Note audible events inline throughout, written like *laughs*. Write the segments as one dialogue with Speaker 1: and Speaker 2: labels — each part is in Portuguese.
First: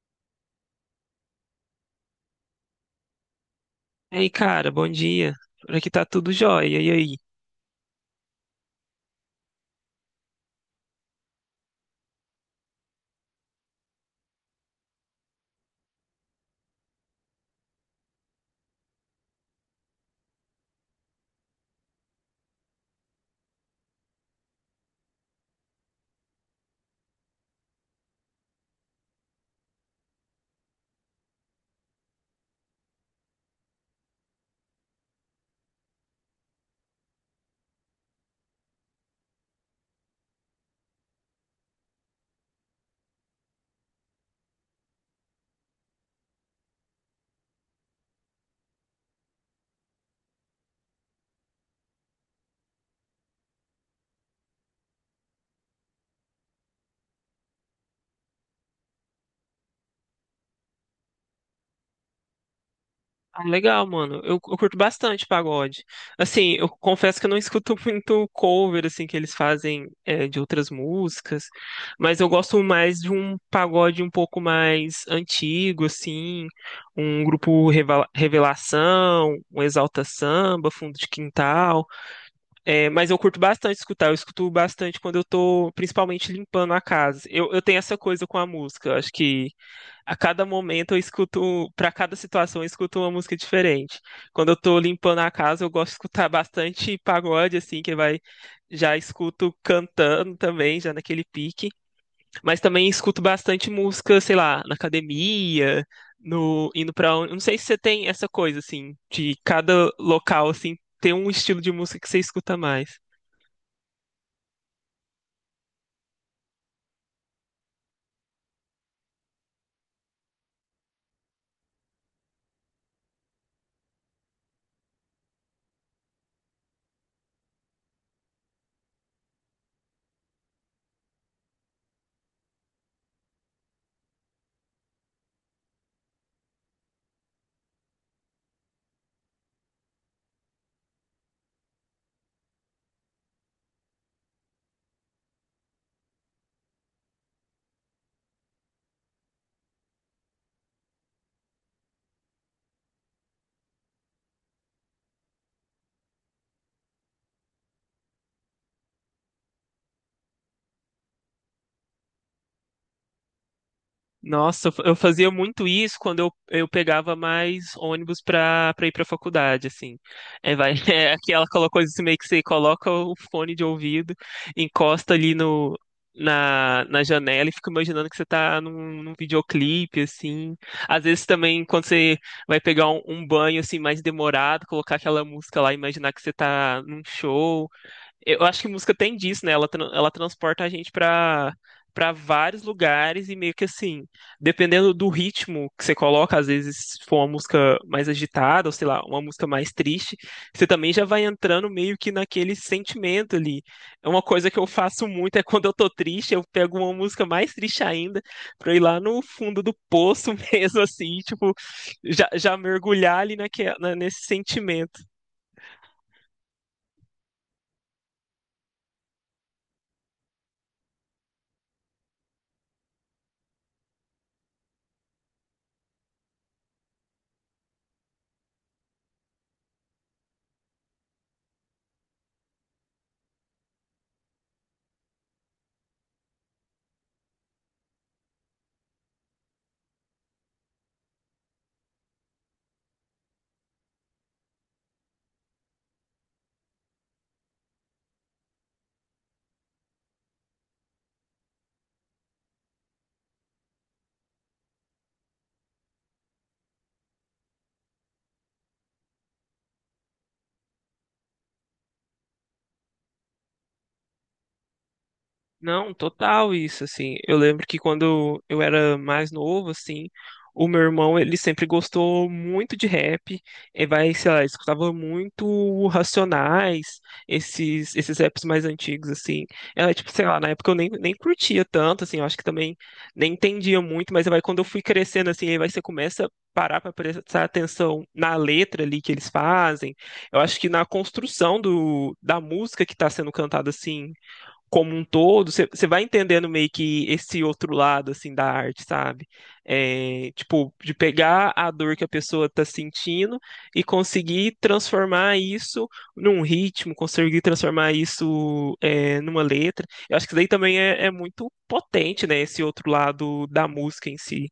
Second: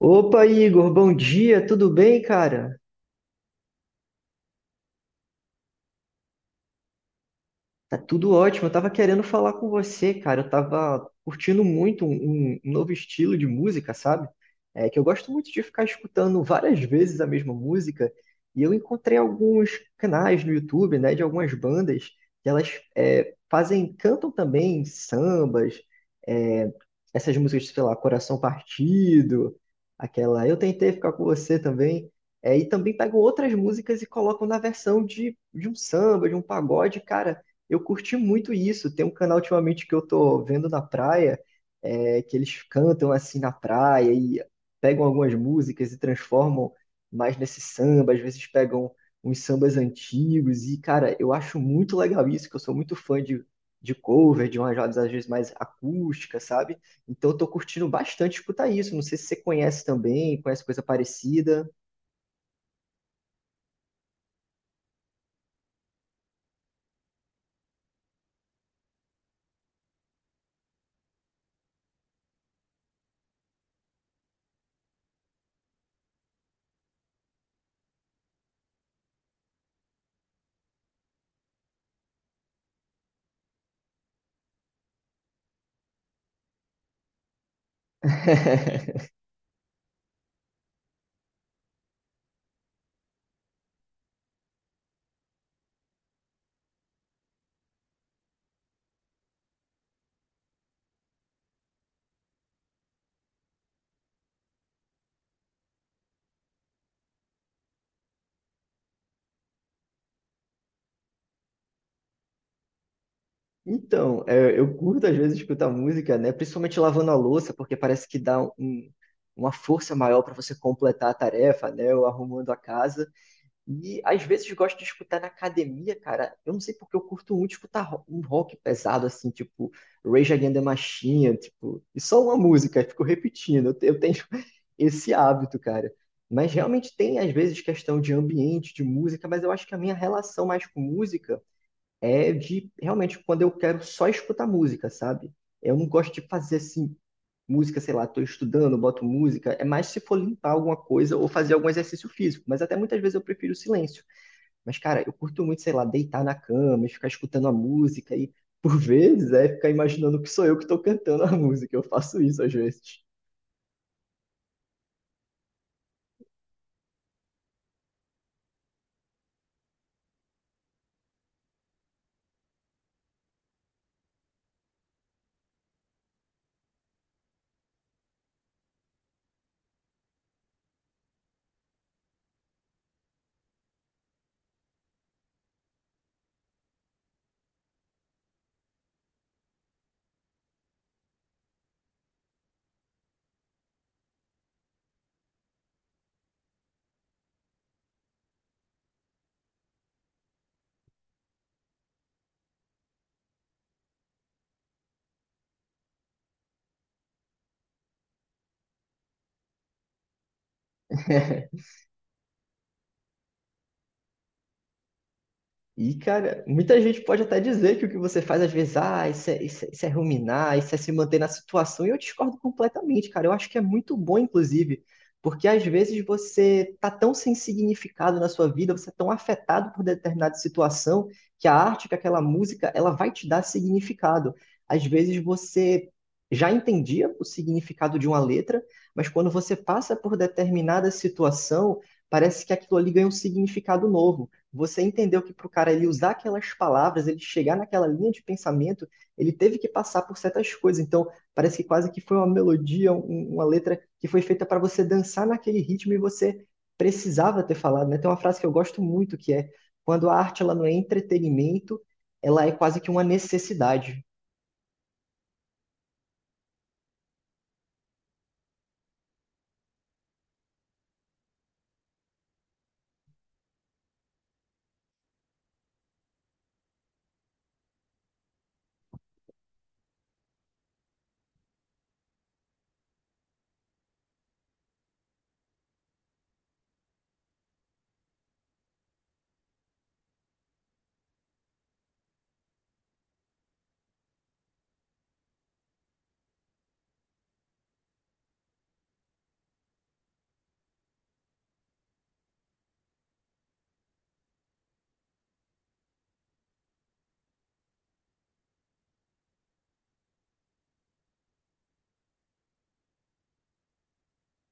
Speaker 1: Opa, Igor, bom dia, tudo bem, cara?
Speaker 2: Ei, cara, bom dia. Por aqui tá tudo jóia. E aí?
Speaker 1: Tá tudo ótimo. Eu tava querendo falar com você, cara. Eu tava curtindo muito um novo estilo de música, sabe? É que eu gosto muito de ficar escutando várias vezes a mesma música. E eu encontrei alguns canais no YouTube, né, de algumas bandas que elas fazem, cantam também sambas, é, essas músicas, sei lá, Coração Partido, aquela Eu Tentei Ficar Com Você também. É, e também pegam outras músicas e colocam na versão de um samba, de um pagode, cara. Eu curti muito isso. Tem um canal ultimamente que eu tô vendo na praia, que eles cantam assim na praia e pegam algumas músicas e transformam mais nesse samba, às vezes pegam uns sambas antigos. E, cara, eu acho muito legal isso, que eu sou muito fã de cover, de umas rodas às vezes mais acústica, sabe? Então eu tô curtindo bastante escutar isso. Não sei se você conhece também, conhece coisa parecida.
Speaker 2: Ah, legal, mano. Eu curto bastante pagode. Assim, eu confesso que eu não escuto *laughs* muito cover, assim, que eles fazem de outras músicas, mas eu gosto mais de um pagode um pouco mais antigo, assim, um grupo Revelação, um Exalta Samba, Fundo de Quintal. É, mas eu curto bastante escutar, eu escuto bastante quando eu tô, principalmente, limpando a casa. Eu tenho essa coisa com a música, eu
Speaker 1: *laughs*
Speaker 2: acho que. A cada momento eu escuto, para cada situação eu escuto uma música diferente. Quando eu tô limpando a casa, eu gosto de escutar bastante pagode, assim, que vai, já escuto cantando também, já naquele pique. Mas também escuto bastante música, sei lá, na academia, no, indo para não sei se você tem essa coisa, assim, de cada local, assim, tem um estilo de música que você escuta mais.
Speaker 1: Então, é, eu curto às vezes escutar música, né? Principalmente lavando a louça, porque parece que dá uma força maior para você completar a tarefa, né? Ou arrumando a casa. E às vezes gosto de escutar na academia, cara. Eu não sei porque eu curto muito escutar um rock pesado, assim, tipo Rage Against the Machine, tipo, e só uma música, eu fico repetindo. Eu tenho *laughs* esse hábito, cara. Mas realmente tem às vezes questão de ambiente, de música, mas eu acho que a minha relação mais com música é de realmente quando eu quero só escutar música, sabe? Eu não gosto de fazer assim, música, sei lá, tô estudando, boto música. É mais se for limpar alguma coisa ou fazer algum exercício físico. Mas até muitas vezes eu prefiro o silêncio. Mas, cara, eu curto muito, sei lá, deitar na cama e ficar escutando a música e. Por vezes é ficar imaginando que sou eu que estou cantando a *laughs* música, eu faço isso às vezes.
Speaker 2: Nossa, eu fazia muito isso quando eu pegava mais ônibus pra ir pra faculdade, assim. É, vai, *laughs* é aquela coisa assim, meio que você coloca o fone de ouvido, encosta ali no, na, na janela e fica imaginando que você tá num videoclipe, assim. Às vezes também, quando você vai pegar um banho, assim, mais demorado, colocar aquela música lá, e imaginar que você tá num show. Eu acho que música tem disso, né? Ela, ela transporta a gente pra para vários lugares e meio que assim, dependendo do ritmo que você coloca, às vezes se for uma música mais agitada, ou sei lá, uma música mais triste, você também já vai entrando meio que naquele sentimento ali. É uma coisa que eu faço muito, é quando eu tô triste, eu pego uma música mais triste ainda, pra eu ir lá no fundo do poço *laughs* mesmo, assim, tipo,
Speaker 1: *laughs*
Speaker 2: já mergulhar ali nesse sentimento.
Speaker 1: E, cara, muita gente pode até dizer que o que você faz às vezes, ah, isso é ruminar, isso é se manter na situação, e eu discordo completamente, cara. Eu acho que é muito bom, inclusive, porque às vezes você tá tão sem significado na sua vida, você é tão afetado por determinada situação, que a arte, que aquela música, ela vai te dar significado. Às vezes você já entendia o significado de uma letra, mas quando você passa por determinada situação, parece que aquilo ali ganha um significado novo. Você entendeu que para o cara ele usar aquelas palavras, ele chegar naquela linha de pensamento, ele teve que passar por certas coisas. Então, parece que quase que foi uma melodia, uma letra que foi feita para você dançar naquele ritmo e você precisava ter falado, né? Tem uma frase que eu gosto muito que é: quando a arte ela não é entretenimento, ela é quase que uma necessidade.
Speaker 2: Não, total isso, assim. Eu lembro que quando eu era mais novo, assim, o meu irmão, ele sempre gostou muito de rap. E vai, sei lá, escutava muito Racionais, esses raps mais antigos, assim. Era, tipo, sei lá, na época eu nem curtia tanto, assim, eu acho que também nem entendia muito, mas vai, quando eu fui crescendo, assim, aí vai, você começa a parar pra prestar atenção na letra ali que eles fazem. Eu acho que na construção da música que tá sendo cantada, assim, como um todo, você vai entendendo meio que esse outro lado, assim, da arte, sabe? É, tipo, de pegar a dor que a pessoa tá sentindo e conseguir transformar isso num ritmo, conseguir transformar isso, é, numa letra. Eu acho que isso daí também é muito potente, né? Esse outro lado da música em si.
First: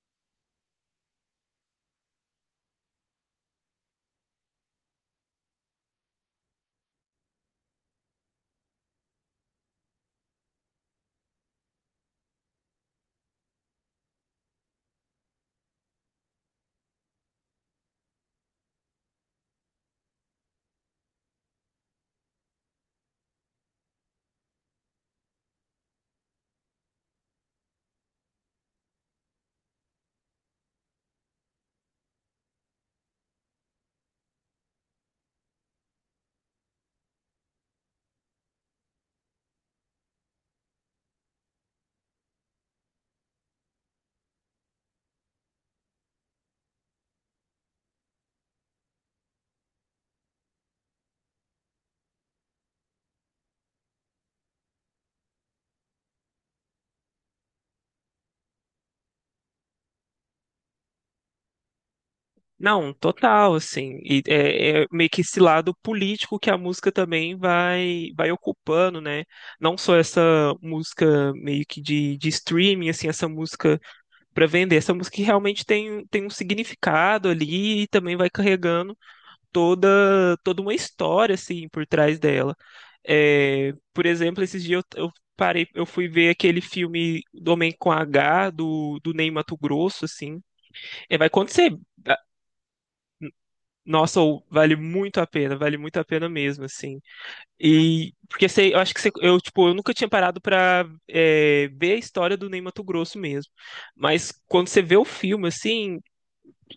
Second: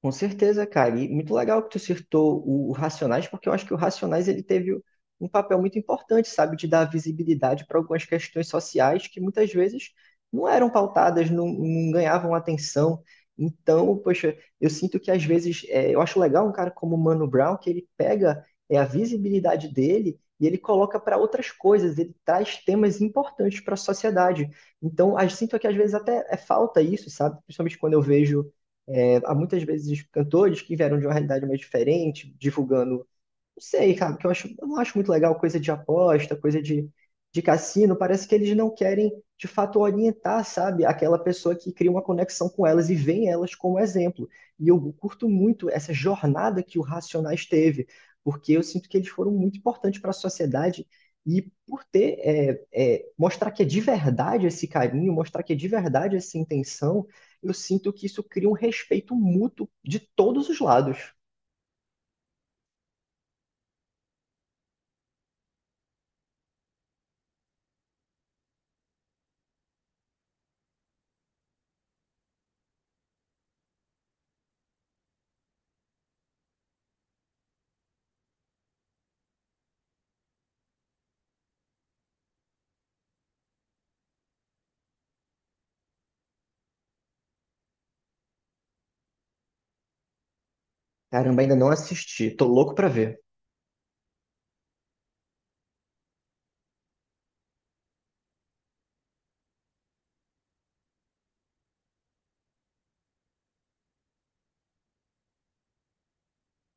Speaker 1: Com certeza, cara. E muito legal que tu citou o Racionais, porque eu acho que o Racionais ele teve um papel muito importante, sabe, de dar visibilidade para algumas questões sociais que muitas vezes não eram pautadas, não ganhavam atenção. Então, poxa, eu sinto que às vezes é, eu acho legal um cara como o Mano Brown que ele pega é, a visibilidade dele e ele coloca para outras coisas. Ele traz temas importantes para a sociedade. Então, eu sinto que às vezes até é falta isso, sabe? Principalmente quando eu vejo é, há muitas vezes cantores que vieram de uma realidade mais diferente, divulgando não sei, cara, porque eu acho, eu não acho muito legal coisa de aposta, coisa de cassino. Parece que eles não querem, de fato, orientar, sabe, aquela pessoa que cria uma conexão com elas e vê elas como exemplo. E eu curto muito essa jornada que o Racionais teve, porque eu sinto que eles foram muito importantes para a sociedade e por ter, mostrar que é de verdade esse carinho, mostrar que é de verdade essa intenção, eu sinto que isso cria um respeito mútuo de todos os lados.
Speaker 2: Não, total, assim, e é meio que esse lado político que a música também vai ocupando, né? Não só essa música meio que de streaming, assim, essa música para vender, essa música que realmente tem um significado ali e também vai carregando toda uma história, assim, por trás dela. É, por exemplo, esses dias eu parei, eu fui ver aquele filme do Homem com H, do Ney Matogrosso, assim, é, vai
Speaker 1: Caramba, ainda não
Speaker 2: acontecer.
Speaker 1: assisti. Tô louco pra ver.
Speaker 2: Nossa, ou vale muito a pena, vale muito a pena mesmo, assim. E porque sei, eu acho que eu tipo, eu nunca tinha parado pra é, ver a história do Ney Matogrosso mesmo. Mas quando você vê o filme, assim,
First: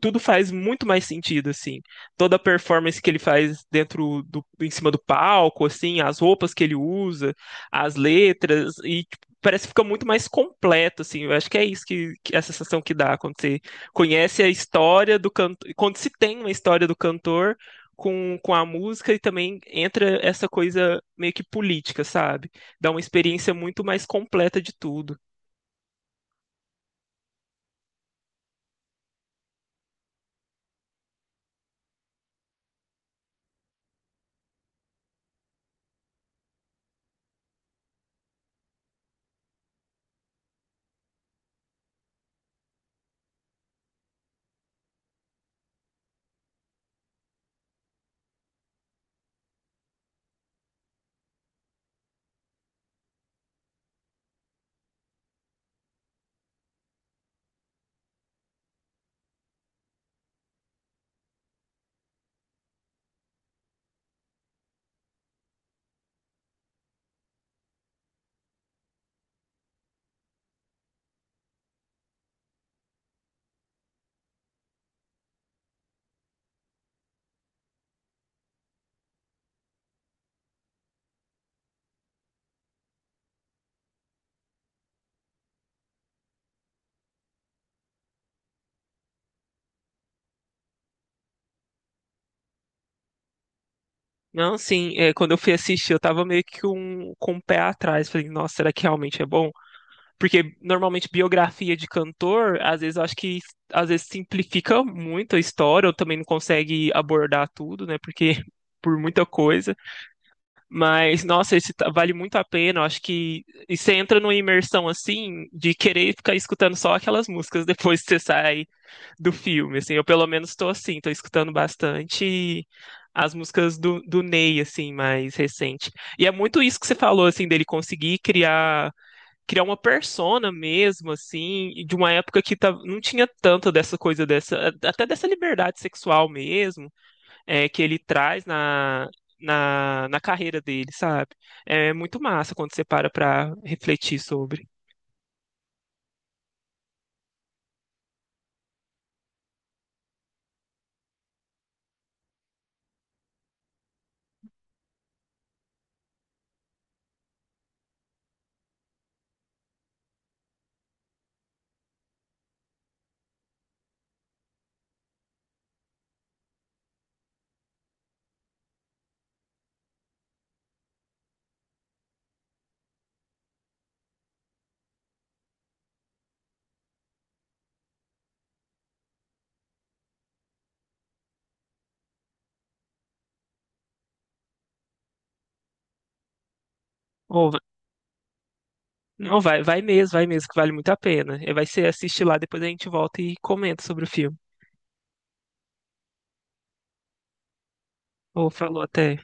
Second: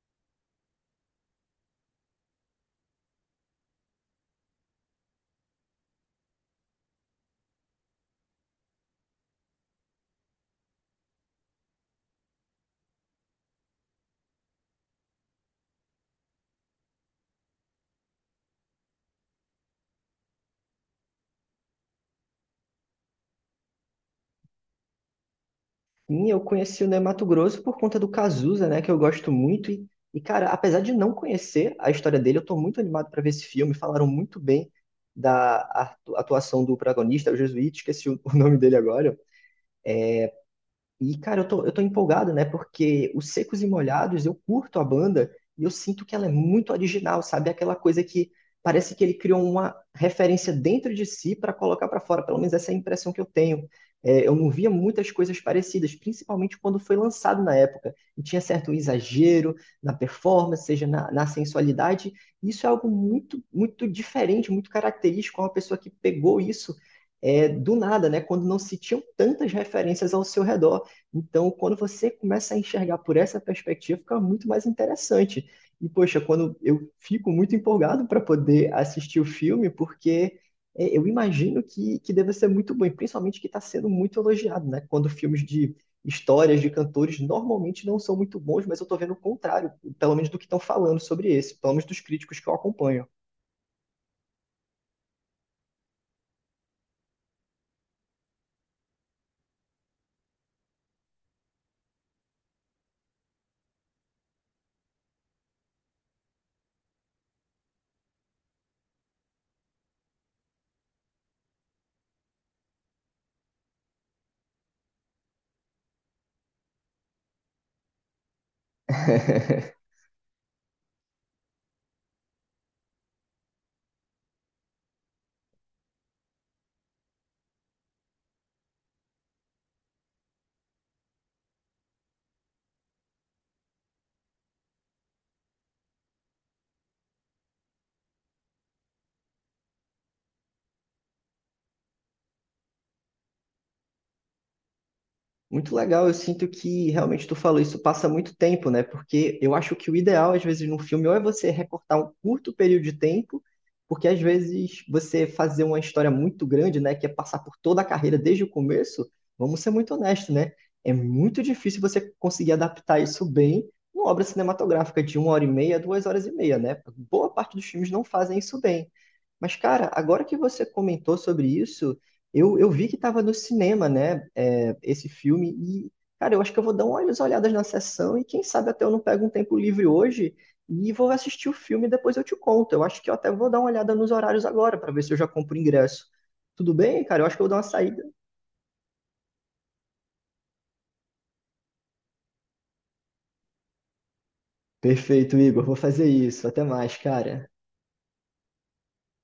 Speaker 2: tudo faz muito mais sentido, assim. Toda a performance que ele faz dentro do, em cima do palco, assim, as roupas que ele usa, as letras, e tipo, parece que fica muito mais completo, assim. Eu acho que é isso que é a sensação que dá quando você conhece a história do cantor, quando se tem uma história do cantor com a música e também entra essa coisa meio que política, sabe? Dá uma experiência muito mais completa de tudo.
Speaker 1: Sim, eu conheci o Ney Matogrosso por conta do Cazuza, né, que eu gosto muito. E, cara, apesar de não conhecer a história dele, eu tô muito animado para ver esse filme. Falaram muito bem da atuação do protagonista, o Jesuíta, esqueci o *laughs* o nome dele agora, e, cara, eu tô empolgado, né? Porque os Secos e Molhados, eu curto a banda e eu sinto que ela é muito original, sabe? Aquela coisa que parece que ele criou uma referência dentro de si para colocar para fora. Pelo menos essa é a impressão que eu tenho. É, eu não via muitas coisas parecidas, principalmente quando foi lançado na época. E tinha certo exagero na performance, seja na sensualidade. Isso é algo muito, muito diferente, muito característico. Uma pessoa que pegou isso é, do nada, né? Quando não se tinham tantas referências ao seu redor. Então, quando você começa a enxergar por essa perspectiva, fica muito mais interessante. E, poxa, quando eu fico muito empolgado para poder assistir o filme, porque é, eu imagino que deve ser muito bom, e principalmente que está sendo muito elogiado, né? Quando filmes de histórias de cantores normalmente não são muito bons, mas eu estou vendo o contrário, pelo menos do que estão falando sobre esse, pelo menos dos críticos que eu acompanho.
Speaker 2: Não, sim, é, quando eu fui assistir, eu tava meio que um, com o pé atrás. Falei, nossa, será que realmente é bom? Porque normalmente biografia de cantor, às vezes eu acho que às vezes simplifica muito a história, ou também não consegue abordar tudo, né? Porque *laughs* por muita coisa. Mas, nossa, vale muito a pena. Eu acho que e você entra numa imersão assim de querer ficar escutando só aquelas músicas depois que você sai do filme,
Speaker 1: *laughs*
Speaker 2: assim, eu pelo menos tô assim, tô escutando bastante as músicas do Ney, assim, mais recente. E é muito isso que você falou, assim, dele conseguir criar uma persona mesmo, assim, e de uma época que tá, não tinha tanto dessa coisa, dessa até dessa liberdade sexual mesmo, é, que ele traz na carreira dele, sabe? É muito massa quando você para pra refletir sobre.
Speaker 1: Muito legal, eu sinto que realmente tu falou isso passa muito tempo, né? Porque eu acho que o ideal, às vezes, num filme, ou é você recortar um curto período de tempo, porque às vezes você fazer uma história muito grande, né? Que é passar por toda a carreira desde o começo, vamos ser muito honestos, né? É muito difícil você conseguir adaptar isso bem numa obra cinematográfica de uma hora e meia, duas horas e meia, né? Boa parte dos filmes não fazem isso bem. Mas, cara, agora que você comentou sobre isso, eu vi que estava no cinema, né, é, esse filme, e, cara, eu acho que eu vou dar umas olhadas na sessão e quem sabe até eu não pego um tempo livre hoje e vou assistir o filme e depois eu te conto. Eu acho que eu até vou dar uma olhada nos horários agora para ver se eu já compro o ingresso. Tudo bem, cara? Eu acho que eu vou
Speaker 2: Ô,
Speaker 1: dar uma saída.
Speaker 2: não, vai, vai mesmo, que vale muito a pena. Eh, vai ser assistir lá, depois a gente volta e comenta sobre o filme.
Speaker 1: Perfeito, Igor. Vou fazer isso. Até mais, cara.
Speaker 2: Ou falou até.